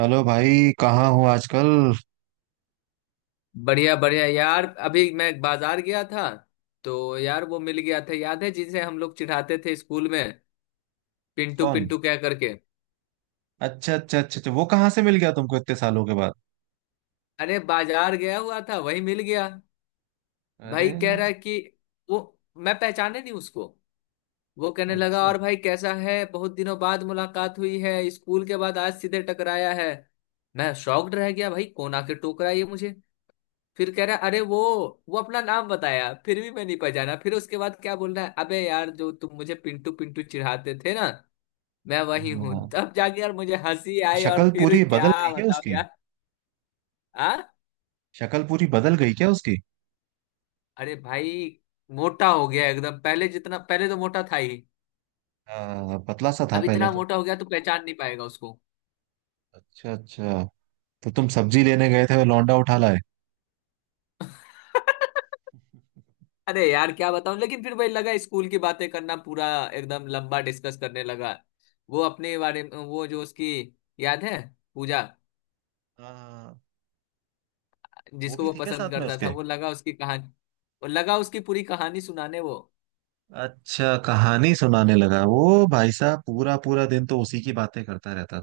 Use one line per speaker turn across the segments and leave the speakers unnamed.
Hello भाई, कहाँ हो आजकल।
बढ़िया बढ़िया यार, अभी मैं बाजार गया था। तो यार वो मिल गया था, याद है जिसे हम लोग चिढ़ाते थे स्कूल में, पिंटू
कौन?
पिंटू क्या करके।
अच्छा अच्छा अच्छा अच्छा, वो कहाँ से मिल गया तुमको इतने सालों के बाद।
अरे बाजार गया हुआ था, वही मिल गया।
अरे।
भाई कह रहा है कि वो मैं पहचाने नहीं उसको। वो कहने लगा
अच्छा।
और भाई कैसा है, बहुत दिनों बाद मुलाकात हुई है, स्कूल के बाद आज सीधे टकराया है। मैं शॉक्ड रह गया, भाई कौन आके टोकरा ये मुझे। फिर कह रहा, अरे वो अपना नाम बताया, फिर भी मैं नहीं पहचाना। फिर उसके बाद क्या बोल रहा है, अबे यार जो तुम मुझे पिंटू पिंटू चिढ़ाते थे ना, मैं वही हूँ।
हाँ।
तब जाके यार मुझे हंसी आई। और
शक्ल
फिर
पूरी बदल
क्या
गई क्या
बताओ
उसकी?
यार। आ?
शक्ल पूरी बदल गई क्या उसकी?
अरे भाई, मोटा हो गया एकदम। पहले जितना पहले तो मोटा था ही,
हाँ, पतला सा था
अब
पहले
इतना
तो।
मोटा हो गया तो पहचान नहीं पाएगा उसको।
अच्छा अच्छा। तो तुम सब्जी लेने गए थे लौंडा उठा लाए।
अरे यार क्या बताऊं, लेकिन फिर वही लगा, स्कूल की बातें करना पूरा एकदम लंबा डिस्कस करने लगा। वो अपने बारे में, वो जो उसकी, याद है, पूजा,
हाँ, वो
जिसको
भी
वो
थी क्या
पसंद
साथ में
करता
उसके?
था, वो लगा उसकी कहानी। वो लगा उसकी पूरी कहानी सुनाने वो।
अच्छा, कहानी सुनाने लगा वो भाई साहब। पूरा पूरा दिन तो उसी की बातें करता रहता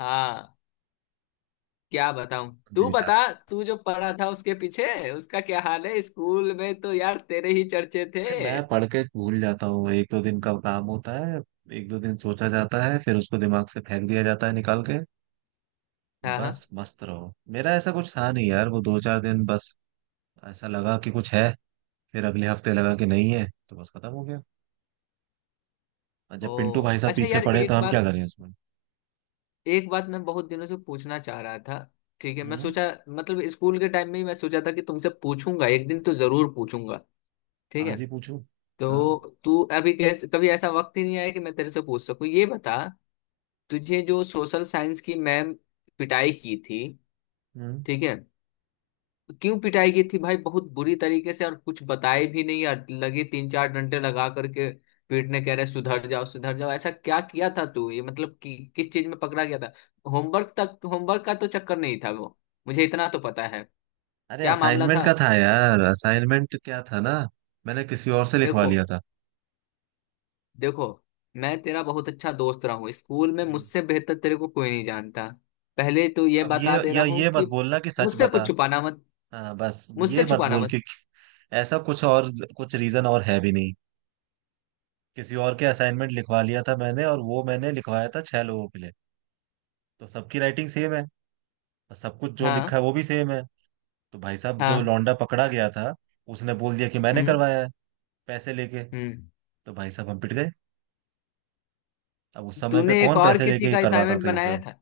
हाँ, क्या बताऊं, तू
था।
बता। तू जो पढ़ा था उसके पीछे उसका क्या हाल है, स्कूल में तो यार तेरे ही चर्चे थे।
अरे, मैं पढ़ के भूल जाता हूँ। एक दो दिन का काम होता है। एक दो दिन सोचा जाता है फिर उसको दिमाग से फेंक दिया जाता है निकाल के।
हाँ, हाँ।
बस मस्त रहो। मेरा ऐसा कुछ था नहीं यार। वो दो चार दिन बस ऐसा लगा कि कुछ है, फिर अगले हफ्ते लगा कि नहीं है तो बस खत्म हो गया। और
ओ
जब पिंटू भाई साहब
अच्छा
पीछे
यार,
पड़े तो
एक
हम क्या
बात,
करें उसमें।
एक बात मैं बहुत दिनों से पूछना चाह रहा था, ठीक है, मैं
हम्म।
सोचा, मतलब स्कूल के टाइम में ही मैं सोचा था कि तुमसे पूछूंगा, एक दिन तो जरूर पूछूंगा, ठीक है।
आज ही पूछूं। हाँ।
तो तू अभी कैसे, कभी ऐसा वक्त ही नहीं आया कि मैं तेरे से पूछ सकूं, ये बता। तुझे जो सोशल साइंस की मैम पिटाई की थी,
हम्म।
ठीक है, क्यों पिटाई की थी भाई, बहुत बुरी तरीके से, और कुछ बताए भी नहीं यार, लगे तीन चार डंडे लगा करके पीटने, कह रहे सुधर जाओ सुधर जाओ, ऐसा क्या किया था तू ये, मतलब कि किस चीज में पकड़ा गया था? होमवर्क का तो चक्कर नहीं था वो, मुझे इतना तो पता है।
अरे
क्या मामला
असाइनमेंट
था?
का था यार। असाइनमेंट क्या था ना, मैंने किसी और से लिखवा
देखो,
लिया था।
देखो, मैं तेरा बहुत अच्छा दोस्त रहा हूँ स्कूल में,
हम्म।
मुझसे बेहतर तेरे को कोई नहीं जानता। पहले तो ये
अब ये
बता दे
या
रहा हूँ
ये मत
कि
बोलना कि सच
मुझसे
बता।
कुछ छुपाना मत,
हाँ, बस
मुझसे
ये मत
छुपाना
बोल के।
मत।
ऐसा कुछ और कुछ रीजन और है भी नहीं। किसी और के असाइनमेंट लिखवा लिया था मैंने, और वो मैंने लिखवाया था छह लोगों के लिए। तो सबकी राइटिंग सेम है, और सब कुछ जो लिखा
हाँ,
है वो भी सेम है। तो भाई साहब, जो
हाँ।
लौंडा पकड़ा गया था, उसने बोल दिया कि मैंने
हम्म,
करवाया है, पैसे लेके।
हम्म।
तो भाई साहब हम पिट गए। अब उस समय पे
तूने एक
कौन
और
पैसे
किसी
लेके ये
का
करवाता
असाइनमेंट
था ये
बनाया
सब।
था?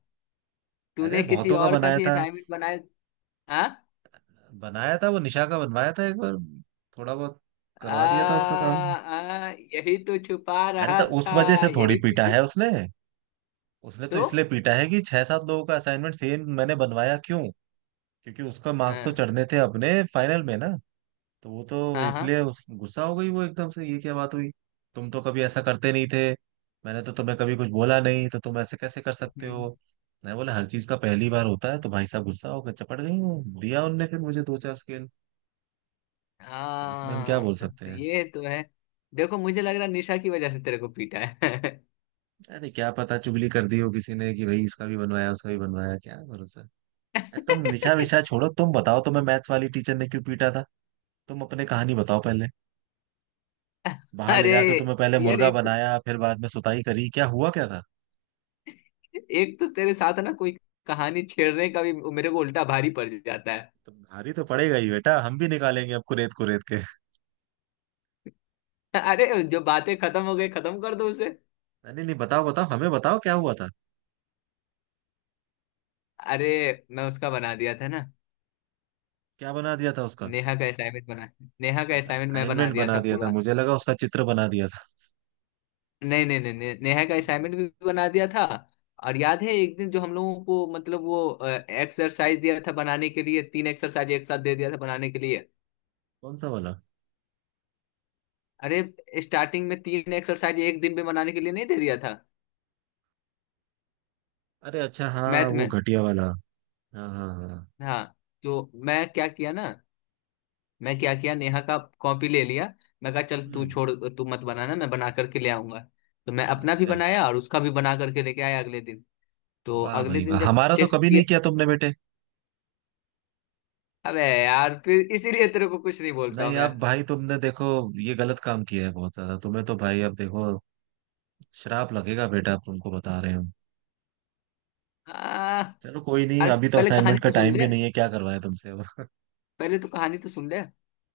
अरे
तूने किसी
बहुतों का
और का
बनाया
भी
था।
असाइनमेंट बनाया? हाँ।
बनाया था, वो निशा का बनवाया था एक बार। थोड़ा बहुत
आ,
करवा दिया था उसका काम।
आ, यही तो छुपा
अरे तो
रहा
उस
था,
वजह से थोड़ी पीटा है उसने। उसने तो
तो,
इसलिए पीटा है कि छह सात लोगों का असाइनमेंट सेम मैंने बनवाया क्यों। क्योंकि उसका मार्क्स तो
हाँ,
चढ़ने थे अपने फाइनल में ना। तो वो तो
हाँ, हाँ,
इसलिए उस गुस्सा हो गई वो एकदम से, ये क्या बात हुई, तुम तो कभी ऐसा करते नहीं थे, मैंने तो तुम्हें कभी कुछ बोला नहीं, तो तुम ऐसे कैसे कर सकते
हम्म,
हो। मैं बोला हर चीज का पहली बार होता है। तो भाई साहब गुस्सा होकर चपट गई हूँ दिया उनने फिर मुझे दो चार स्केल। अब इसमें हम क्या बोल
हाँ,
सकते
तो
हैं।
ये तो है। देखो मुझे लग रहा है निशा की वजह से तेरे को पीटा है।
अरे क्या पता चुगली कर दी हो किसी ने कि भाई इसका भी बनवाया उसका भी बनवाया, क्या भरोसा। तुम निशा विशा छोड़ो, तुम बताओ, तुम्हें मैथ्स वाली टीचर ने क्यों पीटा था। तुम अपने कहानी बताओ पहले। बाहर ले
अरे
जाकर तुम्हें पहले
यार,
मुर्गा
एक,
बनाया फिर बाद में सुताई करी, क्या हुआ क्या था।
एक तो तेरे साथ ना कोई कहानी छेड़ने का भी मेरे को उल्टा भारी पड़ जाता है।
तुम भारी तो पड़ेगा ही बेटा, हम भी निकालेंगे आपको रेत को रेत के।
अरे जो बातें खत्म हो गई, खत्म कर दो उसे।
नहीं नहीं, बताओ बताओ, हमें बताओ क्या हुआ था।
अरे मैं उसका बना दिया था ना,
क्या बना दिया था उसका?
नेहा का असाइनमेंट बना नेहा का
अच्छा,
असाइनमेंट मैं बना
असाइनमेंट
दिया
बना
था
दिया था।
पूरा।
मुझे लगा उसका चित्र बना दिया था।
नहीं, नहीं, नहीं, नहीं, नेहा का
हम्म।
असाइनमेंट भी बना दिया था। और याद है एक दिन जो हम लोगों को, मतलब वो एक्सरसाइज दिया था बनाने के लिए, तीन एक्सरसाइज एक साथ दे दिया था बनाने के लिए।
कौन सा वाला?
अरे स्टार्टिंग में तीन एक्सरसाइज एक दिन में बनाने के लिए नहीं दे दिया था?
अरे अच्छा, हाँ,
मैथ
वो
में।
घटिया वाला। हाँ हाँ हाँ।
हाँ। तो मैं क्या किया, नेहा का कॉपी ले लिया। मैं कहा चल तू
हम्म।
छोड़, तू मत बनाना, मैं बना करके ले आऊंगा। तो मैं अपना भी
अच्छा।
बनाया और उसका भी बना करके लेके आया अगले दिन। तो
वाह
अगले
भाई
दिन
वाह,
जब
हमारा तो
चेक
कभी नहीं
किया,
किया तुमने बेटे।
अबे यार, फिर इसीलिए तेरे को कुछ नहीं बोलता हूं
नहीं,
मैं।
अब भाई तुमने देखो, ये गलत काम किया है बहुत ज्यादा तुम्हें तो भाई। अब देखो, श्राप लगेगा बेटा, अब तुमको बता रहे हो।
आ,
चलो कोई नहीं,
अरे
अभी तो
पहले कहानी
असाइनमेंट का
तो सुन
टाइम
ले,
भी नहीं है, क्या करवाएं तुमसे अब।
पहले तो कहानी तो सुन ले।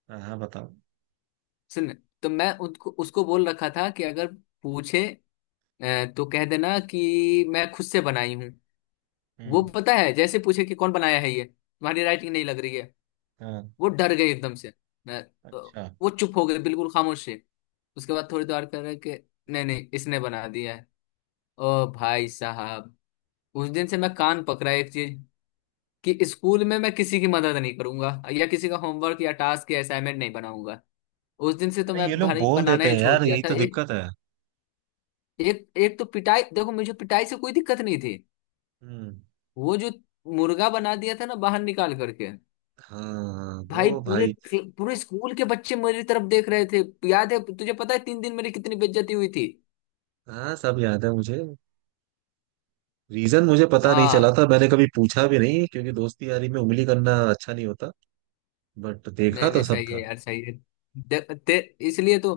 हाँ हाँ, बताओ।
सुन, तो मैं उसको उसको बोल रखा था कि अगर पूछे तो कह देना कि मैं खुद से बनाई हूँ। वो,
हम्म।
पता है, जैसे पूछे कि कौन बनाया है, ये तुम्हारी राइटिंग नहीं लग रही है,
हाँ।
वो डर गए एकदम से। मैं तो
अच्छा।
वो चुप हो गए, बिल्कुल खामोश है। उसके बाद थोड़ी देर कर रहे कि नहीं, नहीं, इसने बना दिया है। ओ भाई साहब, उस दिन से मैं कान पकड़ा एक चीज, कि स्कूल में मैं किसी की मदद नहीं करूंगा, या किसी का होमवर्क या टास्क या असाइनमेंट नहीं बनाऊंगा। उस दिन से तो
अरे
मैं
ये लोग
भाई
बोल
बनाना
देते
ही
हैं
छोड़
यार,
दिया
यही
था।
तो
एक
दिक्कत है।
एक एक तो पिटाई, देखो, मुझे पिटाई से कोई दिक्कत नहीं थी,
हम्म।
वो जो मुर्गा बना दिया था ना बाहर निकाल करके,
हाँ,
भाई
वो भाई।
पूरे स्कूल के बच्चे मेरी तरफ देख रहे थे। याद है तुझे, पता है 3 दिन मेरी कितनी बेइज्जती हुई थी।
हाँ, सब याद है मुझे। रीजन मुझे पता नहीं चला
हाँ,
था, मैंने कभी पूछा भी नहीं क्योंकि दोस्ती यारी में उंगली करना अच्छा नहीं होता। बट
नहीं,
देखा
नहीं,
तो सब
सही है
था।
यार, सही है। दे, ते, इसलिए तो,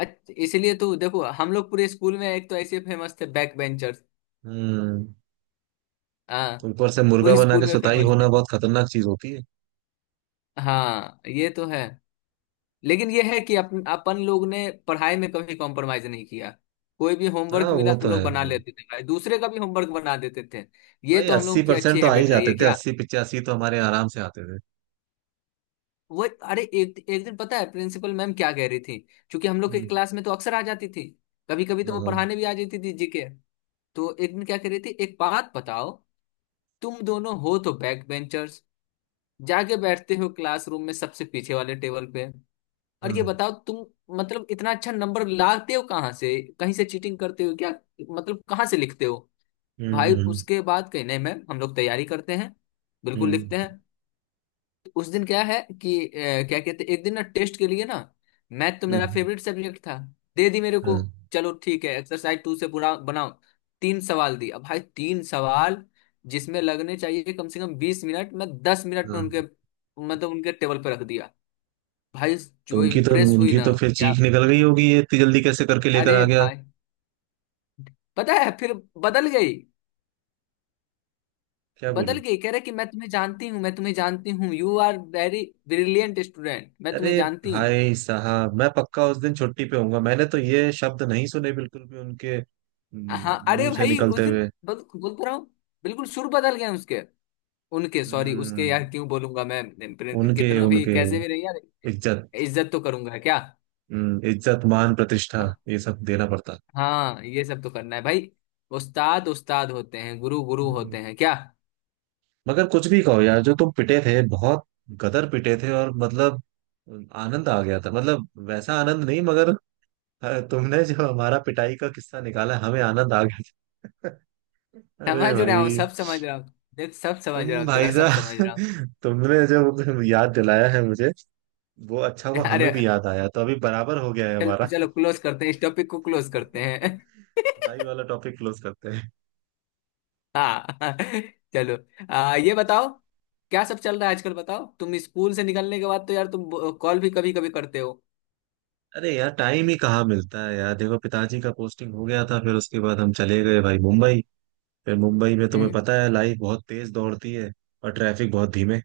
इसलिए तो देखो, हम लोग पूरे स्कूल में एक तो ऐसे फेमस थे, बैक बेंचर्स।
हम्म।
हाँ।
ऊपर से मुर्गा
पूरे
बना
स्कूल
के
में
सुताई
फेमस
होना
थे।
बहुत खतरनाक चीज होती है।
हाँ, ये तो है। लेकिन ये है कि अपन अपन लोग ने पढ़ाई में कभी कॉम्प्रोमाइज नहीं किया। कोई भी
हाँ
होमवर्क
वो
मिला,
तो
हम लोग
है
बना
भाई।
लेते थे भाई, दूसरे का भी होमवर्क बना देते थे। ये
भाई
तो हम
अस्सी
लोग की
परसेंट
अच्छी
तो आ ही
हैबिट रही
जाते
है
थे,
क्या।
80-85 तो हमारे आराम से आते थे।
वो अरे एक एक दिन पता है प्रिंसिपल मैम क्या कह रही थी, क्योंकि हम लोग के
हम्म।
क्लास में तो अक्सर आ जाती थी, कभी कभी तो
हाँ
वो
हाँ
पढ़ाने भी आ जाती थी जीके। तो एक दिन क्या कह रही थी, एक बात बताओ, तुम दोनों हो तो बैक बेंचर्स, जाके बैठते हो क्लासरूम में सबसे पीछे वाले टेबल पे, और ये
हाँ,
बताओ तुम, मतलब इतना अच्छा नंबर लाते हो कहाँ से, कहीं से चीटिंग करते हो क्या, मतलब कहाँ से लिखते हो?
हम्म।
भाई
हम्म।
उसके बाद, कहीं नहीं मैम, हम लोग तैयारी करते हैं, बिल्कुल लिखते
हम्म।
हैं। उस दिन क्या है कि क्या कहते, एक दिन ना टेस्ट के लिए ना, मैथ तो मेरा
हम्म,
फेवरेट सब्जेक्ट था, दे दी मेरे को।
हाँ।
चलो ठीक है, एक्सरसाइज टू से पूरा बनाओ। तीन सवाल दी। अब भाई तीन सवाल, जिसमें लगने चाहिए कम से कम 20 मिनट, मैं 10 मिनट
हाँ।
में उनके, मतलब उनके टेबल पे रख दिया। भाई,
तो
जो
उनकी तो
इम्प्रेस हुई
उनकी
ना,
तो फिर
क्या।
चीख निकल गई होगी, ये इतनी जल्दी कैसे करके लेकर आ
अरे
गया।
भाई, पता है फिर बदल गई।
क्या
बदल
बोली?
गई, कह रहे कि मैं तुम्हें जानती हूँ, मैं तुम्हें जानती हूँ, you are very brilliant student, मैं तुम्हें
अरे
जानती हूँ।
भाई साहब, मैं पक्का उस दिन छुट्टी पे होऊंगा, मैंने तो ये शब्द नहीं सुने बिल्कुल भी उनके
हाँ, अरे
मुंह से
भाई उस
निकलते
दिन,
हुए।
बोल बोल तो रहा हूँ, बिल्कुल सुर बदल गए उसके, उनके, सॉरी उसके, यार
हम्म।
क्यों बोलूंगा मैं
उनके
कितना भी
उनके
कैसे भी रही यार,
इज्जत।
इज्जत तो करूंगा क्या।
इज्जत मान प्रतिष्ठा,
हाँ,
ये सब देना पड़ता।
हाँ, ये सब तो करना है भाई। उस्ताद उस्ताद होते हैं, गुरु गुरु होते
हम्म।
हैं क्या।
मगर कुछ भी कहो यार, जो तुम पिटे थे बहुत। गदर पिटे थे, और मतलब आनंद आ गया था, मतलब वैसा आनंद नहीं, मगर तुमने जो हमारा पिटाई का किस्सा निकाला, हमें आनंद आ गया था। अरे
समझ रहा हूँ,
भाई,
सब समझ रहा हूँ। देख, सब समझ रहा
तुम
हूँ
भाई
तेरा, सब समझ
साहब,
रहा हूँ।
तुमने जो याद दिलाया है मुझे, वो अच्छा हुआ, हमें
अरे,
भी याद आया, तो अभी बराबर हो गया है
चलो
हमारा।
चलो, क्लोज करते हैं, इस टॉपिक को क्लोज करते हैं।
सफाई वाला टॉपिक क्लोज करते हैं।
हाँ। चलो, ये बताओ, क्या सब चल रहा है आजकल, बताओ। तुम स्कूल से निकलने के बाद तो यार, तुम कॉल भी कभी कभी करते हो।
अरे यार, टाइम ही कहाँ मिलता है यार। देखो पिताजी का पोस्टिंग हो गया था, फिर उसके बाद हम चले गए भाई मुंबई। फिर मुंबई में तुम्हें
हम्म।
पता है, लाइफ बहुत तेज दौड़ती है और ट्रैफिक बहुत धीमे।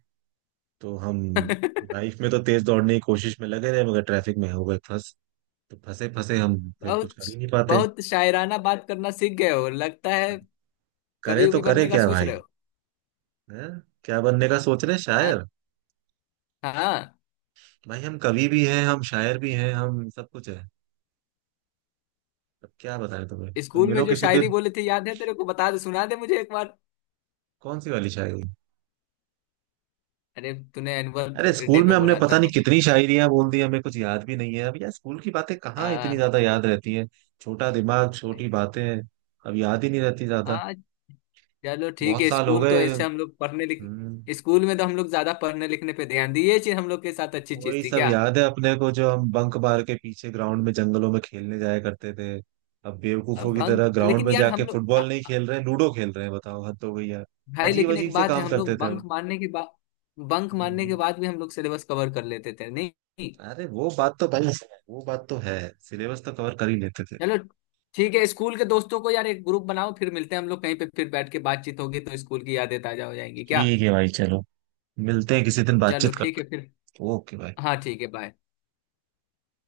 तो हम लाइफ में तो तेज दौड़ने की कोशिश में लगे रहे, मगर ट्रैफिक में हो गए फंस। तो फंसे फंसे हम फिर कुछ
बहुत
कर ही नहीं पाते।
बहुत शायराना बात करना सीख गए हो लगता है।
करे
कभी
तो
भी
करे
बनने का
क्या
सोच
भाई।
रहे हो?
हैं? क्या बनने का सोच रहे हैं?
हाँ।
शायर?
हाँ।
भाई हम कवि भी हैं, हम शायर भी हैं, हम सब कुछ है। अब क्या बताएं तुम्हें, तुम
स्कूल में
मिलो
जो
किसी
शायरी
दिन।
बोले थे, याद है तेरे को, बता दे, सुना दे मुझे एक बार।
कौन सी वाली शायरी?
अरे तूने एनुअल
अरे
डे
स्कूल में
पे
हमने
बोला था
पता नहीं कितनी शायरियां बोल दी, हमें कुछ याद भी नहीं है अब यार। स्कूल की बातें कहाँ इतनी
हाँ।
ज्यादा याद रहती हैं। छोटा दिमाग छोटी बातें, अब याद ही नहीं रहती ज्यादा।
हाँ। चलो ठीक
बहुत
है,
साल हो
स्कूल तो
गए।
ऐसे हम लोग पढ़ने लिख,
हम्म,
स्कूल में तो हम लोग ज्यादा पढ़ने लिखने पे ध्यान दिए, ये चीज हम लोग के साथ अच्छी
वही
चीज थी
सब
क्या।
याद है अपने को जो हम बंक मार के पीछे ग्राउंड में जंगलों में खेलने जाया करते थे। अब
अब
बेवकूफों की
बंक,
तरह ग्राउंड
लेकिन
में
यार
जाके
हम लोग
फुटबॉल नहीं खेल रहे, लूडो खेल रहे हैं, बताओ हद हो गई यार।
भाई
अजीब
लेकिन
अजीब
एक
से
बात है,
काम
हम
करते
लोग
थे हम।
बंक मारने
हम्म,
के बाद भी हम लोग सिलेबस कवर कर लेते थे, नहीं? नहीं।
अरे वो बात तो भाई वो बात तो है, सिलेबस तो कवर कर ही लेते थे।
चलो ठीक है, स्कूल के दोस्तों को यार एक ग्रुप बनाओ, फिर मिलते हैं हम लोग कहीं पे, फिर बैठ के बातचीत होगी तो स्कूल की यादें ताजा हो जाएंगी क्या।
ठीक है भाई चलो, मिलते हैं किसी दिन,
चलो,
बातचीत
ठीक
करते
है फिर।
हैं। ओके भाई।
हाँ, ठीक है, बाय।